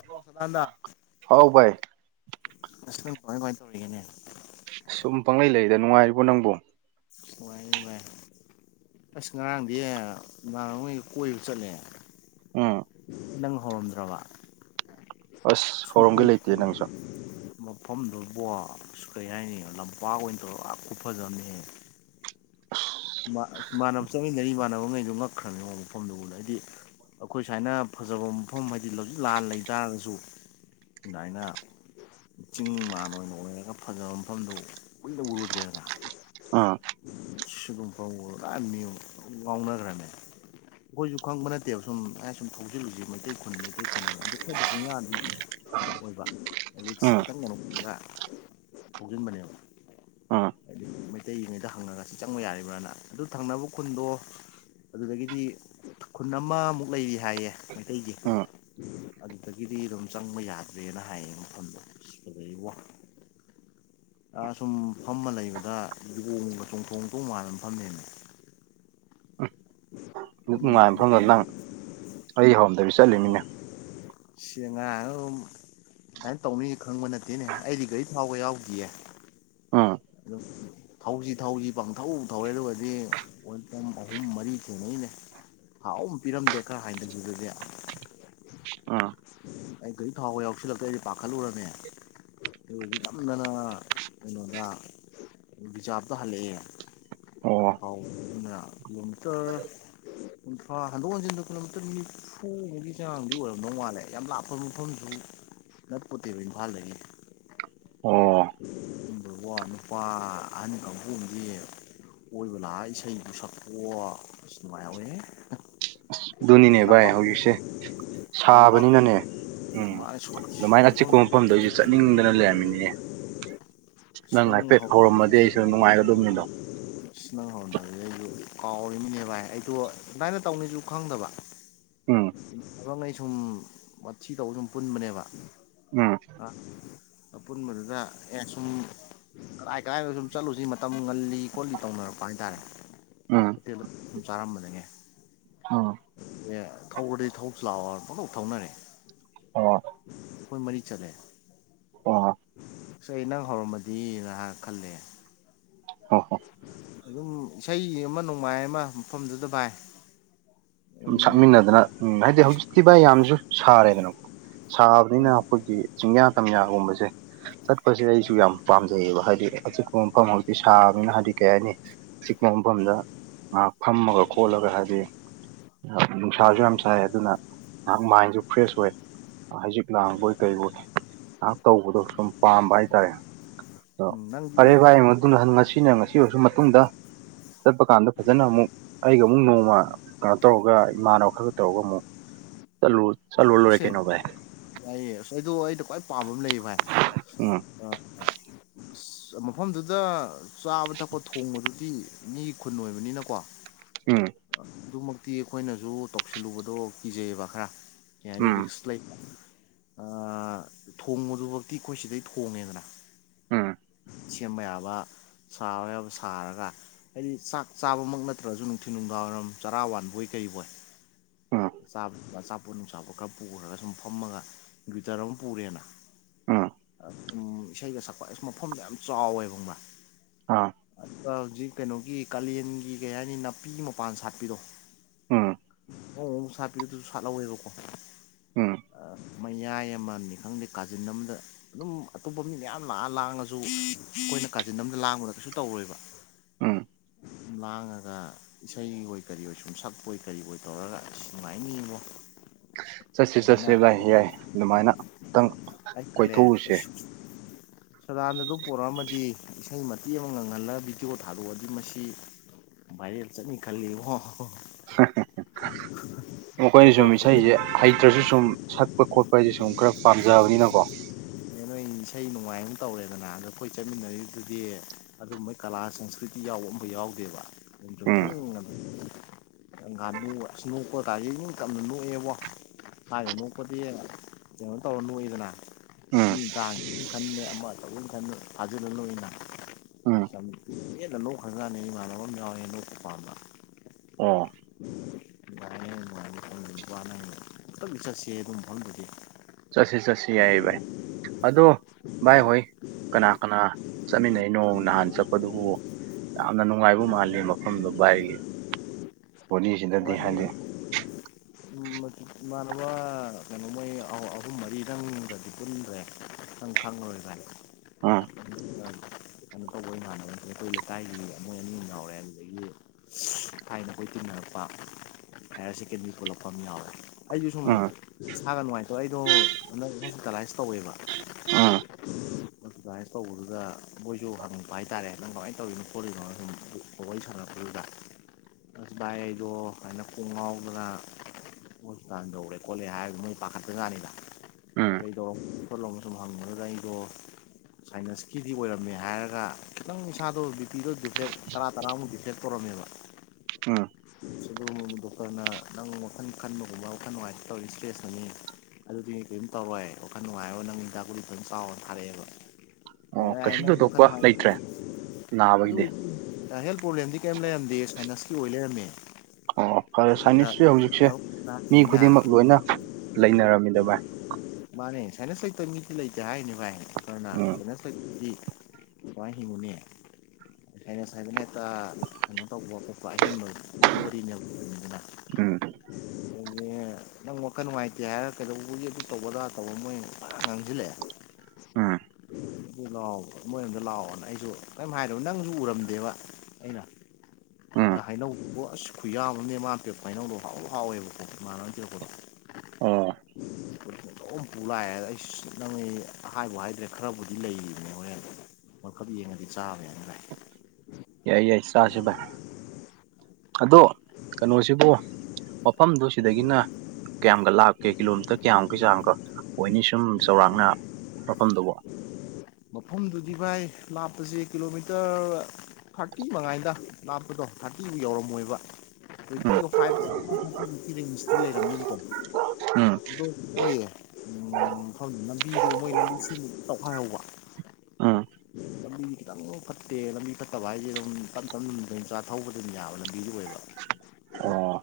hello ꯁ ꯊꯥꯟꯗꯥ ꯍꯥꯎ ꯚꯥꯏ ꯑꯁ ꯅꯪ ꯀꯃꯥꯏꯟ ꯀꯃꯥꯏꯟ ꯇꯧꯔꯤꯒꯦꯅꯦ ꯁꯨꯝ ꯄꯪꯂꯩ ꯂꯩꯗ ꯅꯨꯡꯉꯥꯏꯔꯤꯕꯣ ꯅꯪꯕꯣ ꯥꯏ ꯥꯏ ꯑꯁ ꯉꯔꯥꯡꯗꯤ ꯅꯍꯉꯩꯒ ꯀꯣꯏꯕ ꯆꯠꯂꯦ ꯎꯝ ꯅꯪ ꯍꯧꯔꯝꯗ꯭ꯔꯕ ꯑꯁ ꯍꯧꯔꯝꯒꯦ ꯁꯄꯝ ꯂꯩꯇꯦ ꯅꯪꯁꯨ ꯃꯐꯝꯗꯨꯕꯨꯣ ꯑꯁ ꯀꯩ ꯍꯥꯏꯅꯤ ꯂꯝꯄꯥꯛ ꯑꯣꯏꯅ ꯇꯧꯔꯒ ꯑ ꯈꯨꯐꯖꯕ ꯑꯃꯅꯤ ꯏꯃꯥ ꯏꯃꯥꯟꯅꯕ ꯆꯠꯃꯤꯟꯅꯔꯤ ꯏꯃꯥꯟꯅꯕꯉꯩꯗꯣ ꯉꯛꯈ꯭ꯔꯝꯅꯤ ꯃꯐꯝꯗꯨ ꯎꯕꯗꯥ ꯑꯩꯗꯤ ꯑꯩꯈꯣꯏ ꯁꯨꯃꯥꯏꯅ ꯐꯖꯕ ꯃꯐꯝ ꯍꯥꯏꯗꯤ ꯂꯧꯖꯤꯛ ꯂꯥꯟ ꯂꯩ ꯇꯥꯔꯒꯁꯨ ꯑꯗꯥꯏꯅꯥ ꯆꯤꯡ ꯃꯥꯟ ꯑꯣꯏꯅ ꯑꯣꯏꯔꯒ ꯐꯖꯕ ꯃꯐꯝꯗꯨ ꯀꯨꯏꯗ ꯎꯔꯨꯗ꯭ꯔꯦꯗ ꯎꯝ ꯁꯤꯒꯨꯝ ꯐꯥꯎ ꯔꯥꯃꯤ ꯋꯥꯅꯔ꯭ꯔꯅꯦ ꯑꯩꯈꯣꯏꯁꯨ ꯈꯪꯕ ꯅꯠꯇꯦꯕ ꯁꯨꯝ ꯑꯩꯅ ꯁꯨꯝ ꯊꯧꯖꯤꯜꯂꯨꯁꯤ ꯃꯩꯇꯩ ꯈꯨꯟ ꯃꯩꯇꯩ ꯈꯨꯟ ꯍꯥꯏ [unintelligible] ꯑꯣꯏꯕ ꯔꯤꯛꯁ ꯎꯝ ꯈꯤꯇꯪ ꯃꯅꯨꯡꯗ ꯐꯖꯤꯟꯕꯅꯦꯕ ꯎꯝ ꯍꯥꯏꯗꯤ ꯃꯩꯇꯩꯉꯩꯗ ꯍꯪꯉꯒ ꯁꯤ ꯆꯪꯕ ꯌꯥꯔꯤꯕ꯭ꯔꯥꯅ ꯑꯗꯨ ꯊꯪꯅꯕ ꯈꯨꯟꯗꯣ ꯑꯗꯨꯗꯒꯤꯗꯤ ꯈꯨꯟ ꯑꯃꯃꯨꯛ ꯂꯩꯔꯤ ꯍꯥꯏꯌꯦ ꯃꯩꯇꯩꯒꯤ ꯎꯝ ꯑꯗꯨꯗꯒꯤꯗꯤ ꯑꯗꯨꯝ ꯆꯪꯕ ꯌꯥꯗ꯭ꯔꯦꯅ ꯍꯥꯏꯌꯦ ꯃꯐꯝꯗꯣ ꯑꯗꯨꯗꯩ ꯋꯥ ꯁꯨꯝ ꯐꯝꯃ ꯂꯩꯕꯗ ꯂꯣꯡꯕ ꯆꯣꯡꯊꯣꯡ ꯇꯣꯡ ꯃꯥ ꯐꯃꯦꯅꯦ ꯅꯨꯡꯉꯥꯏꯕ ꯃꯐꯝꯗ ꯅꯪ ꯑꯩ ꯍꯧꯔꯝꯗꯕꯤ ꯆꯠꯂꯤꯅꯤꯅ ꯁꯦ ꯉꯥꯏ ꯑꯗꯨ ꯑꯗꯨꯃꯥꯏꯅ ꯇꯧꯅꯤ ꯈꯪꯕ ꯅꯠꯇꯦꯅꯦ ꯑꯩꯗꯤ ꯒꯥꯔꯤ ꯊꯥꯎꯕ ꯌꯥꯎꯈꯤꯌꯦ ꯎꯝ ꯍꯣ ꯊꯧꯁꯤ ꯊꯧꯁꯤ ꯄꯥꯡꯊꯧ ꯊꯧꯔꯦ ꯑꯗꯨꯒꯗꯤ ꯑꯍꯨꯝ ꯃꯔꯤ ꯊꯦꯡꯅꯩꯅꯦ ꯊꯥꯎ ꯑꯝ ꯄꯤꯔꯝꯗꯦ ꯈꯔ ꯍꯥꯏꯊꯒꯤꯕꯗꯗꯤ ꯎꯝ ꯑꯩ ꯒꯥꯔꯤ ꯊꯥꯎꯒ ꯌꯥꯎꯁꯤꯜꯂꯛꯇ ꯑꯩꯗꯤ ꯄꯥꯈꯠꯂꯨꯔꯅꯦ ꯀꯩꯅꯣꯗꯤ ꯅꯝꯗꯅ ꯀꯩꯅꯣꯗ ꯕꯤꯖꯥꯄꯗꯣ ꯍꯜꯂꯛꯑꯦ ꯑꯣ ꯊꯥꯎ ꯀꯤꯂꯣꯃꯤꯇꯔ ꯀꯨꯟꯊ꯭ꯔꯥ ꯍꯟꯗꯣꯛ ꯍꯟꯖꯤꯟꯗ ꯀꯤꯂꯣꯃꯤꯇꯔ ꯅꯤꯐꯨ ꯃꯨꯛꯀꯤ ꯆꯥꯡꯗꯤ ꯑꯣꯏꯔꯝꯗꯧ ꯃꯥꯜꯂꯦ ꯌꯥꯝ ꯂꯥꯞꯄ ꯃꯐꯝꯁꯨ ꯅꯠꯄꯣꯠꯇꯦꯕ ꯏꯝꯐꯥꯜꯗꯒꯤ ꯑꯣ [unintelligible] ꯅꯨꯄꯥ ꯑꯍꯟ ꯀꯥꯡꯕꯨ ꯑꯝꯗꯤ ꯑꯣꯏꯕ ꯂꯥꯛꯑ ꯏꯁꯩꯕꯨ ꯁꯛꯄꯑꯣ ꯁ ꯃꯥꯏꯎꯋꯦ ꯑꯗꯨꯅꯤꯅꯦ ꯚꯥꯏ ꯍꯧꯖꯤꯛꯁꯦ ꯂꯝꯄꯥꯛ ꯁꯥꯕꯅꯤꯅꯅꯦ ꯎꯝ ꯃꯥꯅ ꯑꯗꯨꯃꯥꯏꯅ ꯑꯆꯤꯛꯄ ꯃꯐꯝꯗꯨ ꯃꯐꯝꯗꯣ ꯑꯩꯁꯨꯦ ꯆꯠꯅꯤꯡꯗꯅ ꯂꯩꯔꯝꯃꯤꯅꯤꯅꯦ ꯑꯁ ꯅꯪ ꯍꯥꯏꯐꯦꯠ ꯍꯥꯎ ꯍꯧꯔꯝꯃꯗꯤ ꯑꯩꯁꯨ ꯅꯨꯡꯉꯥꯏꯒꯗꯕꯅꯤꯗꯣ ꯑꯁ ꯅꯪ ꯍꯧꯔꯣꯟꯗꯗ ꯑꯩꯁꯨ ꯀꯥꯎꯔꯤꯃꯤꯅꯦ ꯚꯥꯏ ꯑꯩꯗꯣ ꯑꯗꯨꯃꯥꯏꯅ ꯇꯧꯅꯤꯁꯨ ꯈꯪꯗꯕ ꯎꯝ ꯍꯪ ꯑꯩ ꯁꯨꯝ ꯃꯊꯤ ꯇꯧꯕ ꯁꯨꯝ ꯄꯨꯟꯕꯅꯦꯕ ꯎꯝ ꯑꯄꯨꯟꯕꯗꯨꯗ ꯑꯦ ꯁꯨꯝ ꯀꯔꯥꯏ ꯀꯔꯥꯏꯗ ꯁꯨꯝ ꯆꯠꯂꯨꯁꯤ ꯃꯇꯝ ꯉꯜꯂꯤ ꯈꯣꯠꯂꯤ ꯇꯧꯅꯔꯛꯄ ꯍꯥꯏꯇꯥꯔꯦ ꯎꯝ [unintelligible] ꯁꯨꯝ ꯆꯥꯔꯝꯕꯅꯤꯍꯦ ꯑꯣ ꯑꯦ ꯊꯧꯔꯗꯤ ꯊꯧꯁꯤ ꯂꯥꯛꯑꯣꯅ ꯄꯪꯊꯧ ꯊꯧꯅꯔꯦ ꯑꯣ ꯑꯩꯈꯣꯏ ꯃꯔꯤ ꯆꯠꯂꯦ ꯑꯣ ꯑꯁ ꯑꯩ ꯅꯪ ꯍꯧꯔꯝꯃꯗꯤ ꯉꯥꯍꯥꯛ ꯈꯜꯂꯦ ꯍꯣꯏ ꯍꯣꯏ ꯑꯗꯨꯝ ꯏꯁꯩ ꯑꯃ ꯅꯣꯡꯃꯥꯏ ꯑꯃ ꯃꯐꯝꯗꯨꯗ ꯚꯥꯏ ꯑꯗꯨꯝ ꯎꯝ ꯁꯛꯃꯤꯟꯅꯗꯅ ꯎꯝ ꯍꯥꯏꯗꯤ ꯍꯧꯖꯤꯛꯇꯤ ꯚꯥꯏ ꯌꯥꯝꯖꯨ ꯁꯥꯔꯦꯗꯅ ꯁꯥꯕꯅꯤꯅ ꯑꯈꯣꯏꯒꯤ ꯆꯤꯡꯌꯥ ꯇꯝꯌꯥꯒꯨꯝꯕꯖꯦ ꯆꯠꯄꯁꯦ ꯑꯩꯁꯨ ꯌꯥꯝ ꯄꯥꯝꯖꯩꯌꯦꯕ ꯍꯥꯏꯗꯤ ꯑꯆꯤꯛꯄ ꯃꯐꯝ ꯍꯧꯖꯥꯛꯇꯤ ꯁꯥꯕꯅꯤꯅ ꯍꯥꯏꯗꯤ ꯀꯩ ꯍꯥꯏꯅꯤ ꯑꯆꯤꯛꯄꯥ ꯃꯐꯝꯗ ꯉꯥꯏꯍꯥꯛ ꯐꯝꯃꯒ ꯈꯣꯠꯂꯒ ꯍꯥꯏꯗꯤ ꯍꯥ ꯅꯨꯡꯁꯥꯁꯨ ꯌꯥꯝ ꯁꯥꯏ ꯑꯗꯨꯅ ꯉꯥꯏꯍꯥꯛ ꯃꯥꯏꯟꯁꯨ ꯐ꯭ꯔꯦꯁ ꯑꯣꯏ ꯍꯥꯏꯖꯤꯛ ꯂꯥꯡꯕꯣꯏ ꯀꯩꯕꯣꯏ ꯉꯍꯥꯛ ꯇꯧꯕꯗꯣ ꯁꯨꯝ ꯄꯥꯝꯕ ꯍꯥꯏꯇꯥꯔꯦ ꯑꯗꯣ ꯐꯔꯦ ꯅꯪꯒꯤ ꯚꯥꯏ ꯑꯩ ꯃꯇꯨꯝꯗ ꯍꯟ ꯉꯁꯤꯅ ꯉꯁꯤ ꯁꯤ ꯑꯣꯏꯔꯁꯨ ꯃꯇꯨꯡꯗ ꯆꯠꯄ ꯀꯥꯟꯗ ꯐꯖꯅ ꯑꯃꯨꯛ ꯑꯩꯒ ꯑꯃꯨꯛ ꯅꯣꯡꯃ ꯇꯧꯔꯒ ꯏꯃꯥꯟꯅꯕ ꯈꯔꯒ ꯇꯧꯔꯒ ꯑꯃꯨꯛ ꯆꯠꯂꯨ ꯆꯠꯂꯨꯔꯂꯣꯏꯔꯦ ꯁꯦ ꯀꯩꯅꯣ ꯚꯥꯏ ꯌꯥꯏꯌꯦ ꯑꯁ ꯑꯩꯗꯨ ꯑꯩꯩꯅ ꯈ꯭ꯋꯥꯏ ꯄꯥꯝꯕ ꯑꯃ ꯂꯩꯌꯩ ꯚꯥꯏ ꯎꯝ ꯑ ꯑ ꯑꯁ ꯃꯐꯝꯗꯨꯗ ꯆꯥꯕ ꯊꯛꯄ ꯊꯣꯡꯕꯗꯨꯗꯤ ꯃꯤꯒꯤ ꯈꯨꯟ ꯑꯣꯏꯕꯅꯤꯅꯀꯣ ꯎꯝ ꯑꯗꯨꯃꯛꯇꯤ ꯑꯈꯣꯏꯅꯖꯨ ꯇꯧꯁꯤꯜꯂꯨꯕꯗꯣ ꯀꯤꯖꯩꯌꯦꯕ ꯈꯔ ꯀꯩ ꯍꯥꯏꯅꯤ ꯔꯤꯛꯁ ꯂꯩ ꯑ ꯊꯣꯡꯕꯗꯨꯕꯛꯇꯤ ꯑꯩꯈꯣꯏ ꯁꯤꯗꯩ ꯊꯣꯡꯉꯦꯗꯅ ꯎꯝ ꯁꯦꯝꯕ ꯌꯥꯕ ꯁꯥꯕ ꯌꯥꯕ ꯁꯥꯔꯒ ꯍꯥꯏꯗꯤ ꯆꯥꯛ ꯆꯥꯕꯃꯛ ꯅꯠꯇ꯭ꯔꯖꯨ ꯅꯨꯡꯊꯤꯟ ꯅꯨꯡꯗꯥꯡꯋꯥꯏꯔꯝ ꯆꯔꯥꯋꯥꯟꯕꯣꯏ ꯀꯩꯕꯣꯏ ꯎꯝ ꯎꯝ ꯆꯥꯕꯗꯖꯨ ꯑꯆꯥꯄꯣꯠ ꯅꯨꯡꯆꯥꯄꯣꯠ ꯈꯔ ꯄꯨꯈ꯭ꯔꯒ ꯁꯨꯝ ꯐꯝꯃꯒ ꯒ꯭ꯋꯔꯤꯇꯔ ꯑꯃ ꯄꯨꯔꯦꯅ ꯎꯝ ꯑ ꯁꯨꯝ ꯏꯁꯩꯒ ꯁꯛꯄ ꯑꯩꯁ ꯃꯐꯝꯗꯣ ꯌꯥꯝ ꯆꯥꯎꯋꯦꯕ ꯈꯪꯕ꯭ꯔꯥ ꯑꯥ ꯑꯗꯨꯒ ꯍꯧꯖꯤꯛ ꯀꯩꯅꯣꯒꯤ ꯀꯥꯂꯦꯟꯒꯤ ꯀꯩ ꯍꯥꯏꯅꯤ ꯅꯥꯄꯤ ꯃꯄꯥꯟ ꯁꯥꯠꯄꯤꯗꯣ ꯎꯝ ꯑꯉꯧ ꯑꯉꯧ ꯁꯥꯠꯄꯤꯗꯨ ꯑꯗꯨꯖꯨ ꯁꯥꯠꯍꯧꯋꯦꯕꯀꯣ ꯎꯝ ꯑ ꯃꯌꯥꯏ ꯑꯃꯅꯤ ꯈꯪꯗꯦ ꯀꯥꯖꯤꯟ ꯑꯝꯗ ꯑꯗꯨꯝ ꯑꯇꯣꯞꯄ ꯃꯤ ꯃꯌꯥꯝ ꯂꯥꯛꯑ ꯂꯥꯡꯉꯖꯨ ꯑꯩꯈꯣꯏꯅ ꯀꯥꯆꯤꯟ ꯑꯝꯗ ꯂꯥꯡꯕꯗ ꯀꯩꯁꯨ ꯇꯧꯔꯣꯏꯕ ꯎꯝ ꯂꯥꯡꯉꯒ ꯏꯁꯩ ꯑꯣꯏ ꯀꯔꯤ ꯑꯣꯏ ꯁꯨꯝ ꯁꯛꯄꯣꯏ ꯀꯔꯤꯕꯣꯏ ꯇꯧꯔꯒ ꯅꯨꯡꯉꯥꯏꯅꯤꯉꯣ ꯆꯠꯁꯦ ꯆꯠꯁꯦ ꯚꯥꯏ ꯌꯥꯏ ꯑꯗꯨꯃꯥꯏꯅ ꯇꯪ ꯑꯩ ꯈꯜꯂꯦ ꯀꯣꯏꯊꯣꯛꯎꯁꯦ ꯑꯁ ꯁꯗꯥꯅꯟꯗꯗꯨ ꯄꯣꯔꯛꯑꯃꯗꯤ ꯏꯁꯩ ꯃꯇꯦꯛ ꯑꯃ ꯉꯪꯍꯜꯂꯒ ꯚꯤꯗꯤꯑꯣ ꯊꯥꯗꯣꯛꯑꯗꯤ ꯃꯁꯤ ꯚꯥꯏꯔꯦꯜ ꯆꯠꯅꯤ ꯈꯜꯂꯤꯕꯣ ꯍꯦ ꯍꯦ ꯍꯦ ꯃꯈꯣꯏꯅ ꯁꯨꯝ ꯄꯣꯠꯇꯣ ꯏꯁꯩꯖꯦ ꯍꯩꯇ꯭ꯔꯖꯨ ꯁꯨꯝ ꯁꯛ ꯄ ꯈꯣꯠꯄ ꯍꯥꯏꯖꯦ ꯁꯨꯝ ꯈꯔ ꯄꯥꯝꯖꯕꯅꯤꯅꯀꯣ ꯑꯗꯩ ꯅꯣꯏ ꯏꯁꯩ ꯅꯣꯡꯃꯥꯏ ꯑꯝ ꯇꯧꯔꯦꯗꯅ ꯑꯗꯣ ꯀꯣꯏ ꯆꯠꯃꯤꯟꯅꯔꯤꯗꯨꯗꯤ ꯑꯗꯨꯝꯕ ꯀꯂꯥ ꯁꯪꯁꯀ꯭ꯔꯤꯇꯤ ꯌꯥꯎꯕ ꯑꯝꯐꯥꯎ ꯌꯥꯎꯗꯦꯕ ꯑꯗꯨꯝ ꯎꯝ ꯆꯨꯝꯗ꯭ꯔꯤꯡ ꯑꯗꯨ ꯑ ꯉꯥꯅꯨ ꯑꯁ ꯅꯣꯛꯄ ꯀꯥꯏꯖꯦ ꯏꯅꯤꯡ ꯇꯝꯅ ꯅꯣꯛꯑꯦꯕ ꯊꯥꯏꯅ ꯅꯣꯛꯄꯗꯤ ꯀꯩꯅꯣ ꯇꯧꯔ ꯅꯣꯛꯏꯗꯅ ꯎꯝ ꯃꯤ ꯇꯥꯅꯤ ꯑꯃꯨꯛ ꯈꯟꯕꯩ ꯑꯃ ꯇꯧꯏ ꯑꯃꯨꯛ ꯈꯟꯕꯩ ꯐꯥꯖꯤꯜꯂ ꯅꯣꯛꯏꯗꯅ ꯎꯝ ꯌꯥꯝ ꯄꯦꯟꯅꯥ ꯅꯣꯛꯈ꯭ꯔꯥꯖꯥꯠꯅꯤꯍꯦ ꯏꯃꯥꯟꯅꯕ ꯑꯃ ꯌꯥꯎꯋꯦ ꯅꯣꯛꯄꯥ ꯄꯥꯝꯕꯥ ꯑꯣ [unintelligible] ꯆꯠꯁꯤ ꯆꯠꯁꯤ ꯌꯥꯏꯌꯦ ꯚꯥꯏ ꯑꯗꯣ ꯚꯥꯏ ꯍꯣꯏ ꯀꯅꯥ ꯀꯅꯥ ꯆꯠꯃꯤꯟꯅꯩꯅꯣ ꯅꯍꯥꯟ ꯆꯠꯄꯗꯨꯕꯨ ꯌꯥꯝꯅ ꯅꯨꯡꯉꯥꯏꯕ ꯃꯥꯜꯂꯤ ꯃꯐꯝꯗꯨ ꯚꯥꯏꯒꯤ ꯄꯣꯅꯤꯁꯤꯗꯗꯤ ꯅꯨꯡꯉꯥꯏꯌꯦ ꯍꯥꯏꯗꯤ ꯎꯝ ꯃꯗꯨ ꯏꯃꯥꯟꯅꯕ ꯃꯣꯏ ꯑꯍꯨꯝ ꯃꯔꯤꯗꯪꯒꯗꯤ ꯄꯨꯟꯒ꯭ꯔꯦ ꯈꯪ ꯈꯪꯉꯔꯣꯏ ꯚꯥꯏ ꯑ ꯀꯩꯅꯣ ꯇꯧꯕ ꯏꯃꯅꯕ ꯑꯩꯈꯣꯏ ꯂꯩꯀꯥꯏꯒꯤ ꯃꯣꯏ ꯑꯅꯤ ꯑꯃ ꯌꯥꯎꯔꯦ ꯑꯗꯨꯗꯒꯤ ꯊꯥꯏꯅ ꯍꯣꯏ ꯇꯤꯟꯅꯔꯦ ꯂ ꯍꯥꯏꯔ ꯁꯦꯀꯦꯟꯗꯔꯤ ꯄꯨꯂꯛꯄ ꯑꯃ ꯌꯥꯎꯋꯦ ꯑꯩꯁꯨ ꯁꯨꯝ ꯎꯝ ꯁꯥꯒ ꯅꯨꯡꯉꯥꯏꯇꯣ ꯑꯩꯗꯣ ꯍꯟꯗꯛ ꯍꯣꯁꯄꯤꯇꯥꯂꯥꯏꯁ ꯇꯧꯋꯦꯕ ꯎꯝ ꯑꯦꯛꯁꯔꯁꯥꯏꯁ ꯇꯧꯕꯗꯨꯒ ꯃꯣꯏꯁꯨ ꯍꯪꯉꯛꯄ ꯍꯥꯏꯇꯥꯔꯦ ꯅꯪ ꯀꯃꯥꯏꯅ ꯇꯧꯔꯤꯅꯣ ꯈꯣꯠꯂꯤꯅꯣ ꯁꯨꯝ ꯑꯗꯨ ꯀꯩ ꯁꯥꯟꯅꯈꯤꯕꯗꯨꯗ ꯑꯁ ꯚꯏ ꯑꯩꯗꯣ ꯍꯥꯏꯅ ꯀꯣꯡ ꯉꯥꯎꯗꯅ ꯍꯣꯁꯄꯤꯇꯥꯜ ꯌꯧꯔꯦ ꯈꯣꯠꯂꯦ ꯍꯥꯏꯔꯒ ꯅꯣꯏ ꯄꯥꯈꯠꯇꯖꯥꯅꯤꯗ ꯎꯝ ꯀꯩꯗꯧꯔꯣ ꯁꯣꯜꯂꯣ ꯔꯝ ꯍꯥꯡꯅ ꯔꯥꯏꯗꯣ ꯁꯥꯏꯟꯁꯀꯤꯗꯤ ꯑꯣꯏꯔꯝꯃꯦ ꯍꯥꯏꯔꯒ ꯈꯤꯇꯪ ꯏꯁꯥꯗꯣ ꯕꯤ ꯄꯤꯗꯣ ꯗꯤ ꯦꯛ ꯇꯔꯥ ꯇꯔꯥꯃꯨꯛꯇꯤ ꯐꯦꯛ ꯇꯧꯔꯝꯃꯦꯕ ꯀ ꯗꯣꯛꯇꯔꯅ ꯅꯪ ꯋꯥꯈꯜ ꯈꯟꯕꯒꯨꯝꯕ ꯋꯥꯈꯜ ꯅꯨꯡꯉꯥꯏꯇ ꯇꯧꯔꯤ ꯏꯁꯇ꯭ꯔꯦꯁ ꯑꯅꯤ ꯑꯗꯨꯗꯤꯅꯦ ꯀꯩꯩꯅꯝ ꯇꯧꯔꯦ ꯋꯥꯈꯜ ꯅꯨꯡꯉꯥꯏꯔꯣ ꯅꯪ ꯍꯤꯗ ꯒꯨꯔꯤꯗ ꯑꯗꯨꯝ ꯆꯥꯎꯅ ꯊꯥꯔꯛꯑꯦꯕ ꯑꯣ ꯀꯩꯁꯨ ꯌꯥꯅ ꯈ ꯊꯣꯏꯗꯣꯛꯄ ꯂꯩꯇ꯭ꯔꯦ ꯑꯗꯨ ꯅꯥꯕꯒꯤꯗꯤ ꯍꯦꯜ ꯄ꯭ꯔꯣꯕ꯭ꯂꯦꯝꯗꯤ ꯀꯩꯝ ꯂꯩꯔꯝꯗꯦ ꯁꯥꯏꯅꯥꯟꯁꯀꯤ ꯑꯣꯏ ꯂꯩꯔꯝꯃꯦ ꯑꯣ ꯐꯔꯦ ꯁꯥꯏꯅꯤꯁ ꯍꯧꯖꯤꯛꯁꯦ ꯃꯤ ꯅꯤꯅ ꯈꯨꯗꯤꯡꯃꯛ ꯂꯣꯏꯅ ꯂꯩꯅꯔꯝꯃꯤꯗ ꯚꯥꯏ ꯃꯥꯅꯦ ꯁꯥꯏꯅꯁ ꯂꯩꯇꯕ ꯃꯤꯗꯤ ꯂꯩꯇꯦ ꯍꯥꯏꯔꯤꯅꯤ ꯎꯝ ꯚꯥꯏꯅ ꯁ ꯋꯥꯍꯤꯅꯤ ꯈꯥꯏꯅ ꯁ ꯍꯥꯏꯗꯅ ꯍꯦꯛꯇ ꯀꯩꯅꯣ ꯇꯧꯕ ꯈꯣꯠꯄ ꯑꯍꯦꯟꯕ ꯑꯩꯕꯗꯤ ꯅꯗꯅꯥ ꯎꯝ ꯑꯅꯦ ꯅꯪ ꯋꯥꯈꯜ ꯅꯨꯡꯉꯥꯏꯇꯦ ꯍꯥꯏꯔꯒ ꯀꯩꯗꯧꯕꯒꯤ ꯑꯗꯨ ꯇꯧꯕꯒꯗ꯭ꯔꯥ ꯇꯧꯕ ꯃꯣꯏ ꯉꯥꯡꯁꯤꯜꯂꯛꯑꯦ ꯎꯝ [inaudible] ꯃꯣꯏꯔꯣꯝꯗ ꯂꯥꯛꯑꯣꯅ ꯑꯩꯁꯨ ꯀꯔꯤꯝ ꯍꯥꯏꯗꯔꯕ ꯅꯪꯁꯨ ꯎꯔꯝꯗꯦꯕ ꯑꯩꯅ ꯎꯝ ꯍꯩꯅꯧ ꯑꯁ ꯈꯨꯌꯥꯕꯅꯦ ꯃꯥꯅ ꯇꯦꯛꯄ ꯍꯩꯅꯧꯗꯣ ꯍꯥꯎ ꯍꯥꯎꯋꯦꯕꯀꯣ ꯏꯃꯥꯟꯅꯕ ꯇꯦꯛꯄꯗꯣ ꯑꯣ [unintelligible] ꯂꯣꯛ ꯑꯃ ꯄꯨꯨ ꯂꯥꯛꯑꯦ ꯑꯩ ꯅꯪ ꯍꯥꯏꯕꯨ ꯍꯥꯏꯗ꯭ꯔꯦ ꯈꯔꯕꯨꯗꯤ ꯂꯩ ꯃꯣꯏ ꯃꯈꯜ ꯌꯦꯡꯉꯗꯤ ꯆꯥꯕ ꯌꯥꯏꯅ ꯚꯥꯏ ꯌꯥꯏ ꯌꯥꯏ ꯆꯥꯁꯦ ꯚꯥꯏ ꯑꯗꯣ ꯀꯩꯅꯣꯁꯤꯕꯣ ꯃꯐꯝꯗꯨ ꯁꯤꯗꯒꯤꯅ ꯀꯌꯥꯝꯨꯛ ꯂꯥꯛꯀꯦ ꯀꯤꯂꯣꯃꯤꯇꯔ ꯀꯌꯥꯃꯨꯛꯀꯩ ꯆꯌꯥꯃꯨꯛꯀ ꯑꯣꯏꯅꯤ ꯁꯨꯝ ꯆꯧꯔꯥꯛꯅ ꯃꯐꯝꯗꯨꯕ ꯃꯐꯝꯗꯨꯗꯤ ꯚꯥꯏ ꯂꯥꯞꯄꯁꯦ ꯀꯤꯂꯣꯃꯤꯇꯔ ꯊꯥꯔꯇꯤ ꯃꯉꯥꯏꯗ ꯂꯥꯞꯄꯗꯣ ꯊꯥꯔꯇꯤꯗꯨ ꯌꯧꯔꯝꯃꯣꯏꯕ ꯎꯝ ꯇ꯭ꯋꯤꯒ ꯐꯥꯏꯚꯇꯤꯔꯤꯁꯇꯤ ꯂꯩꯔꯝꯅꯤꯅꯀꯣ ꯎꯝ ꯑ ꯑꯣꯏꯌꯦ ꯎ ꯂꯝꯕꯤꯗꯣ ꯃꯣꯏ ꯂꯝꯕꯤꯁꯤꯡ ꯇꯧꯈꯥꯏꯍꯧꯕ ꯎꯝ [unintelligible] ꯂꯝꯕꯤ ꯈꯤꯇꯪ ꯐꯠꯇꯦ ꯂꯝꯕꯤ ꯐꯠꯇꯕ ꯍꯥꯏꯁꯦ ꯑꯗꯨꯝ ꯇꯞꯝ ꯇꯞꯅ ꯑꯗꯨꯝ ꯆꯆꯥ ꯊꯧꯕ ꯑꯗꯨꯝ ꯌꯥꯕ ꯂꯝꯃꯤ ꯑꯣꯏꯕ ꯑꯣ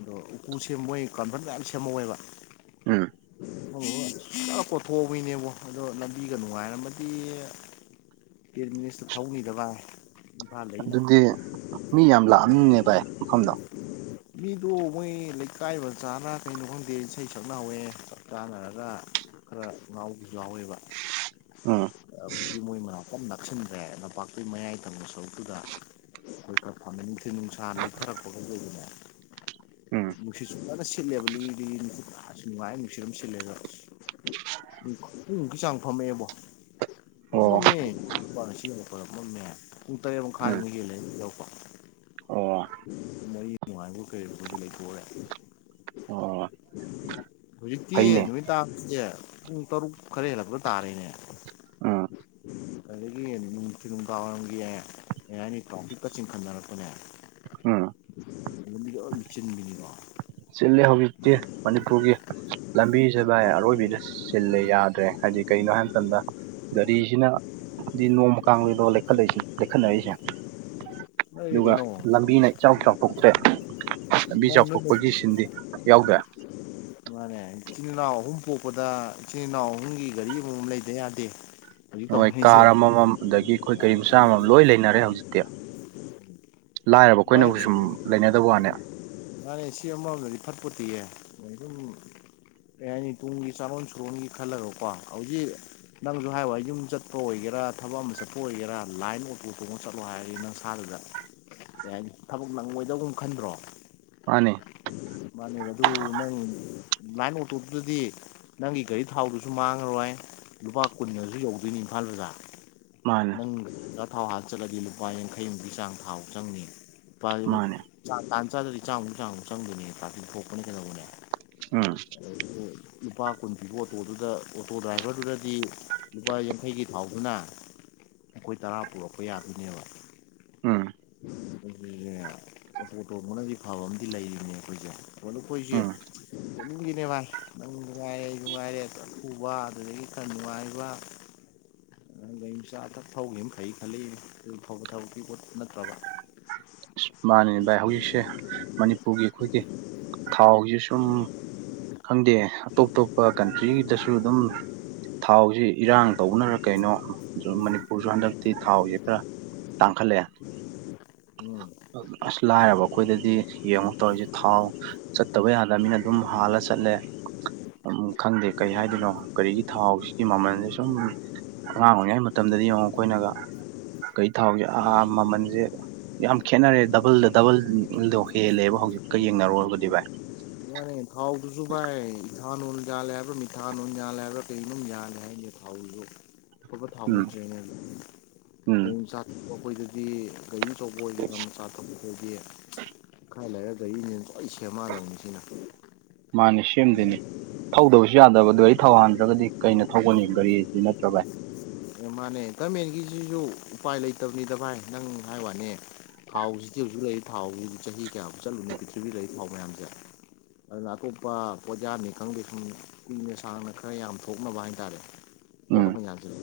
ꯑꯗꯣ ꯎꯀꯨ ꯁꯦꯝ ꯃꯣꯏ ꯀꯥꯟꯐꯟ ꯃꯌꯥꯝ ꯁꯦꯝꯍꯧꯋꯦꯕ ꯎꯝ ꯀꯣꯊꯣꯛꯕꯒꯤꯅꯦꯕꯣ ꯑꯗꯣ ꯂꯝꯕꯤꯒ ꯅꯨꯡꯉꯥꯏꯔꯝꯃꯗꯤ ꯍꯥꯏꯗꯤ ꯄꯠꯃꯤꯅꯤꯁꯇꯨ ꯐꯧꯅꯤꯗꯕ ꯑꯗꯨꯗꯤ ꯃꯤ ꯌꯥꯝ ꯂꯥꯛꯑꯅꯤꯅꯦ ꯚꯥꯏ ꯃꯐꯝꯗꯣ [unintelligible] ꯃꯤꯗꯣ ꯃꯣꯏ ꯂꯩꯀꯥꯏ ꯃ ꯆꯥꯅ ꯀꯩꯅꯣ ꯈꯪꯗꯦ ꯏꯁꯩ ꯁꯛꯅꯍꯧꯋꯦ ꯆꯞ ꯆꯥꯟꯅꯔꯒ ꯈꯔ ꯉꯥꯎꯕ ꯌꯥꯎꯋꯦꯕ ꯎꯝ ꯏ ꯃꯣꯏ ꯃꯅꯥꯎꯛꯇ ꯅꯛꯁꯤꯟꯗ꯭ꯔꯦ ꯂꯝꯄꯥꯛꯇꯨꯒꯤ ꯃꯌꯥꯏ ꯇꯪꯕ ꯁꯔꯨꯛꯇꯨꯗ ꯍꯣꯏ ꯈꯔ ꯐꯥꯅ ꯅꯨꯡꯊꯤꯜ ꯅꯨꯡꯁꯥ ꯂꯩꯊꯔꯛꯄꯒꯩꯗꯕꯅꯦ ꯎꯝ ꯅꯨꯡꯁꯤꯠꯁꯨ ꯐꯖꯅ ꯁꯤꯜꯂꯦꯕ ꯂꯤꯗꯤ ꯅꯨꯡꯉꯥꯏ ꯅꯨꯡꯁꯤꯠ ꯑꯗꯨꯝ ꯁꯤꯜꯂꯦꯗ ꯄꯨꯡꯨꯛꯀꯤ ꯆꯥꯡ ꯐꯝꯃꯛꯑꯦꯕꯣ ꯎ ꯑꯣ ꯃꯝꯃꯦ ꯂꯨꯄꯥꯁꯤ ꯑꯃ ꯈꯔ ꯃꯝꯃꯦ ꯄꯨꯡ ꯇꯔꯦꯠ ꯎꯝ ꯃꯈꯥꯏꯃꯨꯛ ꯌꯦꯜꯂꯦ ꯑꯗꯨ ꯌꯔꯛꯄ ꯑꯣ ꯃꯔꯤ ꯅꯨꯡꯉꯥꯏꯕ ꯀꯩꯗꯧꯕꯒꯤ ꯂꯩꯊꯣꯛꯔꯦ ꯑꯣ ꯍꯧꯖꯤꯛꯇꯤ ꯐꯩꯅꯦ ꯅꯨꯃꯤꯠ ꯇꯥꯁꯦ ꯄꯨꯡ ꯇꯔꯨꯛ ꯈꯔ ꯍꯦꯜꯂꯛꯄ ꯇꯥꯔꯤꯦꯅꯦ ꯎꯝ [unintelligible] ꯑꯗꯒꯤ ꯅꯨꯡꯊꯤ ꯅꯨꯡ ꯀꯥꯋꯥꯏꯔꯝꯒꯤ ꯀ ꯍꯥꯏꯅꯤ ꯄ꯭ꯔꯥꯎꯐꯤꯛꯀ ꯆꯤꯡꯈꯅꯔꯛꯄꯅꯦ ꯎꯝ ꯕꯤ ꯃꯆꯤꯟ ꯆꯤꯂꯦ ꯍꯧꯖꯤꯛꯇꯤ ꯃꯅꯤꯄꯨꯔꯒꯤ ꯂꯝꯕꯤ ꯁꯦꯕꯥꯏ ꯑꯔꯣꯏꯕꯤꯗ ꯁꯤꯜꯂꯦ ꯌꯥꯗ꯭ꯔꯦ ꯍꯥꯏꯗꯤ ꯀꯩꯅꯣ ꯍꯥꯏꯕ ꯃꯇꯝꯗ ꯒꯥꯔꯤꯁꯤꯅꯗꯤ ꯅꯣꯡꯃ ꯀꯥꯡꯗꯗꯣ ꯂꯩꯈꯠꯂꯛꯏꯁꯦ ꯂꯩꯈꯠꯅꯛꯏꯁꯦ ꯅꯣꯏꯗꯤ ꯑꯗꯨꯒ ꯀꯩꯅꯣ ꯂꯝꯕꯤꯅ ꯏꯆꯥꯎ ꯆꯥꯎꯊꯣꯛꯇꯦ ꯂꯝꯕꯤ ꯆꯥꯎꯊꯣꯛ ꯁꯤ ꯁꯤꯟꯗꯤ ꯌꯥꯎꯗꯦ ꯃꯥꯅꯦ ꯏꯤꯜ ꯏꯅꯥꯎ ꯑꯍꯨꯝ ꯄꯣꯛꯄꯗ ꯏꯆꯜ ꯏꯅꯥꯎ ꯑꯍꯨꯝꯒꯤ ꯒꯥꯔꯤ ꯑꯃꯃꯝ ꯂꯩꯗ ꯌꯥꯗ ꯗꯦ ꯅꯣꯏ ꯀꯥꯔ ꯑꯃꯃꯝ ꯑꯗꯒꯤ ꯑꯩꯈꯣꯏ ꯀꯔꯤ ꯃꯆꯥ ꯑꯃꯃꯝ ꯂꯣꯏ ꯂꯩꯅꯔꯦ ꯍꯧꯖꯤꯛꯇꯤ ꯂꯥꯏꯔꯕ ꯑꯩꯈꯣꯏꯅꯕꯨ ꯁꯨꯝ ꯂꯩꯅꯗꯕ ꯋꯥꯅꯦ ꯃꯥꯥꯟꯅꯦ ꯁꯤ ꯑꯃꯥꯎꯗꯗꯤ ꯐꯠꯄꯣꯠꯇꯤꯌꯦ ꯑꯗꯨꯝ ꯑꯦ ꯍꯥꯏꯅꯤ ꯇꯨꯡꯒꯤ ꯆꯥꯔꯣꯟ ꯁꯨꯔꯣꯟꯒꯤ ꯈꯜꯂꯔꯣꯀꯣ ꯍꯧꯖꯤꯛ ꯅꯪꯁꯨ ꯍꯥꯏꯕꯏ ꯌꯨꯝ ꯆꯠꯄ ꯑꯣꯏꯒꯦꯔꯥ ꯊꯕꯛ ꯑꯃ ꯆꯠꯄ ꯑꯣꯏꯒꯦꯔꯥ ꯂꯥꯏꯟ ꯑꯣꯇꯣ ꯇꯣꯡꯉ ꯆꯠꯂꯣ ꯍꯥꯏꯔꯗꯤ ꯅꯪꯁꯥꯗꯨꯗ ꯌꯥ ꯊꯕꯛ ꯅꯪꯉꯣꯏꯗꯧꯕꯨꯝ ꯈꯟꯗ꯭ꯔꯣ ꯃꯥꯅꯦ ꯃꯥꯅꯦꯕ ꯑꯗꯨ ꯅꯪ ꯂꯥꯏꯟ ꯑꯣꯇꯣꯗꯨꯗꯗꯤ ꯅꯪꯒꯤ ꯒꯥꯔꯤ ꯊꯥꯎꯗꯨꯁꯨ ꯃꯥꯡꯉꯔꯣꯏ ꯂꯨꯄꯥ ꯀꯨꯟꯁꯨ ꯌꯧꯗꯣꯏꯅꯤ ꯏꯝꯐꯥꯜꯗꯨꯗ ꯃꯥꯅꯤ ꯅꯪꯒ ꯊꯥꯎ ꯍꯥꯞꯆꯠꯂꯗꯤ ꯂꯨꯄꯥ ꯌꯥꯡꯈꯩꯃꯨꯛꯀꯤ ꯆꯥꯡ ꯊꯥꯎ ꯆꯪꯅꯤ ꯃꯥꯅꯤ ꯇꯥꯟ ꯆꯥꯗ꯭ꯔꯗꯤ ꯆꯥꯡꯃꯨꯛ ꯆꯥꯡꯃꯨꯛ ꯆꯪꯗꯣꯏꯅꯦ ꯇꯥꯁꯤ ꯊꯣꯛꯄꯅꯦ ꯀꯩꯗꯧꯕꯅꯦ ꯑꯝ ꯂꯨꯄꯥ ꯀꯨꯟ ꯄꯤꯕ ꯑꯣꯇꯣꯗꯨꯗ ꯑꯣꯇꯣ ꯗ꯭ꯔꯥꯏꯚꯔꯗꯨꯗꯗꯤ ꯂꯨꯄꯥ ꯌꯥꯡꯈꯩꯒꯤ ꯐꯥꯎꯗꯨꯅ ꯑꯩꯣꯏ ꯇꯔꯥ ꯄꯨꯔꯛꯄ ꯌꯥꯗꯣꯏꯅꯦꯕ ꯎꯝ ꯑꯩꯈꯣꯏꯁꯦ ꯑꯣꯇꯣꯇꯣꯕꯅꯗꯤ ꯐꯕ ꯑꯃꯗꯤ ꯂꯩꯔꯤꯅꯦ ꯑꯩꯈꯣꯏꯁꯦ ꯑꯗꯣ ꯑꯩꯈꯣꯏꯁꯦ ꯎꯝ ꯆꯨꯝꯒꯤꯅꯦꯕꯥꯅꯤ ꯅꯪ ꯅꯨꯡꯉꯥꯏꯔꯦ ꯅꯨꯡꯉꯥꯏꯔꯦ ꯑꯗꯨꯂꯨꯕ ꯑꯗꯨꯗꯒꯤ ꯈꯔ ꯅꯨꯡꯉꯥꯏꯕ ꯒꯥꯆꯥ ꯑ ꯊꯛ ꯊꯧꯈꯤꯕ ꯐꯩ ꯈꯜꯂꯤ ꯑꯗꯨ ꯐꯧꯕ ꯊꯕꯛꯀꯤ ꯄꯣꯠ ꯅꯠꯇ꯭ꯔꯕ ꯃꯥꯅꯅꯦ ꯚꯥꯏ ꯍꯧꯖꯤꯛꯁꯦ ꯃꯅꯤꯄꯨꯔꯒꯤ ꯑꯩꯈꯣꯏꯒꯤ ꯊꯥꯎꯁꯦ ꯁꯨꯝ ꯈꯪꯗꯦ ꯑꯇꯣꯞ ꯑꯇꯣꯞꯄ ꯀꯟꯇ꯭ꯔꯤꯗꯁꯨ ꯑꯗꯨꯝ ꯊꯥꯎꯁꯤ ꯏꯔꯥꯡ ꯇꯧꯅꯔ ꯀꯩꯅꯣ ꯃꯅꯤꯄꯨꯔꯁꯨ ꯍꯟꯗꯛꯇꯤ ꯊꯥꯎꯁꯤꯦ ꯈꯔ ꯇꯥꯡꯈꯠꯂꯦ ꯎꯝ ꯑꯗꯨ ꯑꯁ ꯂꯥꯏꯔꯕ ꯑꯩꯈꯣꯏꯗꯗꯤ ꯌꯦꯡꯉꯣ ꯇꯧꯔꯤꯁꯦ ꯊꯥꯎ ꯆꯠꯇꯕ ꯌꯥꯗ ꯆꯠꯂꯃꯤꯅ ꯑꯗꯨꯝ ꯍꯥꯜꯂ ꯆꯠꯂꯦ ꯈꯪꯗꯦ ꯀꯔꯤ ꯍꯥꯏꯗꯣꯏꯅꯣ ꯀꯔꯤꯒꯤ ꯊꯥꯎꯁꯤꯒꯤ ꯃꯃꯜꯁ ꯁꯨꯝ ꯑꯉꯥꯡ ꯑꯣꯏꯔꯤꯉꯩ ꯃꯇꯝꯗꯗꯤ ꯑꯃꯡꯉ ꯑꯩꯈꯣꯏꯅꯒ ꯀꯩ ꯊꯥꯎꯁꯦꯥ ꯃꯃꯜꯁꯦ ꯌꯥꯝ ꯈꯦꯠꯅꯔꯦ ꯗꯕꯜꯗ ꯗꯕꯜꯗꯣ ꯍꯦꯜꯂꯦꯕ ꯍꯧꯖꯤꯛꯀ ꯌꯦꯡꯅꯔꯨꯔꯨꯔꯒꯗꯤ ꯚꯥꯏ ꯃꯥꯅꯦ ꯊꯥꯎꯗꯨꯁꯨ ꯚꯥꯏ ꯏꯊꯥ ꯂꯜ ꯌꯥꯥꯜꯂꯦ ꯍꯥꯏꯕꯥ ꯃꯤꯊꯥ ꯂꯣꯟꯜ ꯌꯥꯜꯂꯦ ꯍꯥꯏꯕ꯭ꯔꯥ ꯀꯩꯅꯝ ꯌꯥꯜꯂꯦ ꯍꯥꯏꯠꯦ ꯊꯥꯎꯗꯨ ꯑꯐꯕ ꯊꯥꯎ ꯎꯝ ꯅꯠꯇ꯭ꯔꯦꯅꯦ ꯎꯝ ꯀ ꯆꯥꯛ ꯑꯩꯈꯣꯏꯗꯗꯤ ꯒꯥꯔꯤ ꯑꯆꯧꯕ ꯑꯣꯏꯒꯦ ꯂꯝ ꯃꯆꯥ ꯊꯣꯛꯄ ꯈꯣꯠꯇꯦ ꯈꯔ ꯂꯩꯔꯒ ꯒꯥꯔꯤꯅꯦꯅ ꯑꯩ ꯁꯦꯝꯃꯗꯕꯅꯤ ꯁꯤꯅ ꯃꯥꯅꯦ ꯁꯦꯝꯗꯣꯏꯅꯦ ꯊꯧꯗꯕꯁꯨ ꯌꯥꯗꯕ ꯑꯗꯨ ꯊꯧꯍꯟꯗ꯭ꯔꯒꯗꯤ ꯀꯩꯅ ꯊꯧꯒꯅꯤ ꯒꯥꯔꯤꯁꯤ ꯅꯠꯇ꯭ꯔꯒ ꯃꯥꯅꯦ ꯒꯃꯦꯟꯒꯤꯁꯤꯁꯨ ꯎꯄꯥꯏ ꯂꯩꯇꯕꯅꯤꯗ ꯚꯥꯏ ꯅꯪ ꯍꯥꯏꯥꯏ ꯋꯥꯅꯦ ꯊꯥꯎꯁꯤꯗꯤ ꯍꯧꯖꯤꯛ ꯂꯩꯔꯤ ꯊꯥꯎꯁꯤꯗꯤ ꯆꯍꯤ ꯀꯌꯥꯃꯨꯛ ꯆꯠꯂꯨꯅ ꯄ꯭ꯔꯤꯊꯤꯕꯤ ꯂꯩ ꯊꯥꯎ ꯃꯌꯥꯝꯁꯦ ꯑꯗꯨꯅ ꯑꯇꯣꯞꯄ ꯄꯣꯖꯥꯅꯤ ꯈꯪꯗꯦ ꯁꯨꯝ ꯀꯨꯏꯅ ꯁꯥꯡꯅ ꯈꯔ ꯌꯥꯝ ꯊꯣꯛꯅꯕ ꯍꯥꯏꯇꯥꯔꯦ ꯄꯣꯠ ꯎꯝ ꯑꯃꯌꯥꯝꯁꯤꯅ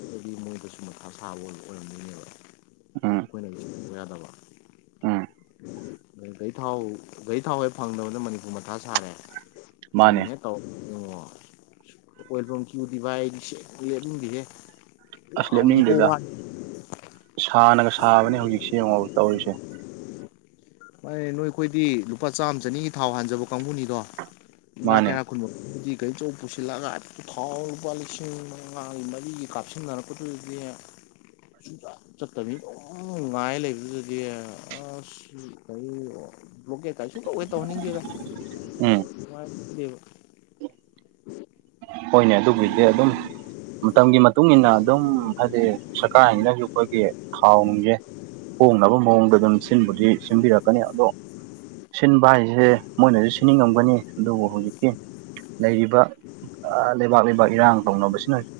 ꯃꯣꯏꯗꯁꯨ ꯃꯊꯥ ꯁꯥꯕ ꯑꯣꯏꯅ ꯑꯣꯏꯔꯝꯗꯣꯏꯅꯦꯕ ꯎꯝ ꯑꯩꯈꯣꯏꯅꯁꯨ ꯑꯣꯏ ꯌꯥꯗꯕ ꯎꯝ ꯩ ꯊꯥꯎ ꯩ ꯊꯥꯎ ꯍꯦꯛ ꯐꯪꯗꯕꯅ ꯃꯅꯤꯄꯨꯔ ꯃꯊꯥ ꯁꯥꯔꯦ ꯃꯥꯅꯦ ꯇ ꯌꯦꯡꯉꯣ ꯦꯜꯐꯣꯝ ꯀ꯭ꯌꯨꯗꯤ ꯚꯥꯏꯒꯤ ꯁꯦ ꯎ ꯑꯗꯨꯝꯗꯤꯍꯦ ꯑꯁ ꯂꯦꯞꯅꯤꯡꯗꯦꯗ ꯁꯥꯅꯒ ꯁꯥꯕꯅꯦ ꯍꯧꯖꯤꯛꯁꯤ ꯌꯦꯡꯉꯣꯕ ꯇꯧꯔꯤꯁꯦ ꯍ ꯅꯣꯏ ꯑꯩꯈꯣꯏꯗꯤ ꯂꯨꯄꯥ ꯆꯥꯝꯃ ꯆꯅꯤꯒꯤ ꯊꯥꯎ ꯍꯥꯟꯖꯕ ꯀꯥꯡꯕꯨꯅꯤꯗꯣ ꯃꯥꯅꯦ ꯀ ꯈꯨꯟꯃꯗꯤ ꯀꯔꯤꯆꯧ ꯄꯨꯁꯤꯜꯂꯛꯒ ꯊꯥꯎ ꯂꯨꯄꯥ ꯂꯤꯁꯤꯡ ꯃꯉꯥꯒꯤ ꯃꯔꯤꯒꯤ ꯀꯥꯞꯁꯤꯟꯅꯔꯛ ꯄꯨꯗꯌꯥ ꯁꯨꯝ ꯆꯠꯇꯕꯅꯤ ꯄꯨꯡ ꯉꯥꯏ ꯂꯩꯕꯗꯨꯗꯗꯤ ꯑꯁ ꯀ ꯕ꯭ꯂꯣꯀꯦꯠ ꯀꯥꯏꯁꯨ ꯀꯧꯋꯦ ꯎꯝ ꯇꯧꯍꯟꯅꯤꯡꯒꯦꯗꯉꯥꯏꯕ ꯍꯣꯏꯅꯦ ꯑꯗꯨꯕꯨꯗꯤ ꯑꯗꯨꯝ ꯃꯇꯝꯒꯤ ꯃꯇꯨꯡ ꯏ ꯃꯇꯨꯡꯏꯟꯅ ꯑꯗꯨꯝ ꯍꯥꯏꯗꯤ ꯀꯥꯏꯅꯁꯨ ꯑꯩꯈꯣꯏꯒꯤ ꯊꯥꯎꯅꯨꯡꯁꯦ ꯍꯣꯡꯅꯕ ꯃꯑꯣꯡꯗ ꯑꯗꯨꯝ ꯁꯤꯟꯕꯨꯗꯤ ꯁꯤꯟꯕꯤꯔꯛꯀꯅꯤ ꯑꯗꯣ ꯁꯤꯟꯕ ꯍꯥꯏꯁꯦ ꯃꯣꯏꯅꯁꯨ ꯁꯤꯟꯅꯤꯡꯉꯝꯒꯅꯤ ꯑꯗꯨꯕꯨ ꯍꯧꯖꯤꯛꯀꯤ ꯂꯩꯔꯤꯕ [inaudible] ꯂꯩꯕꯥꯛ ꯂꯩꯕꯥꯛ ꯏꯔꯥꯡ ꯇꯧꯅꯕꯁꯤꯅ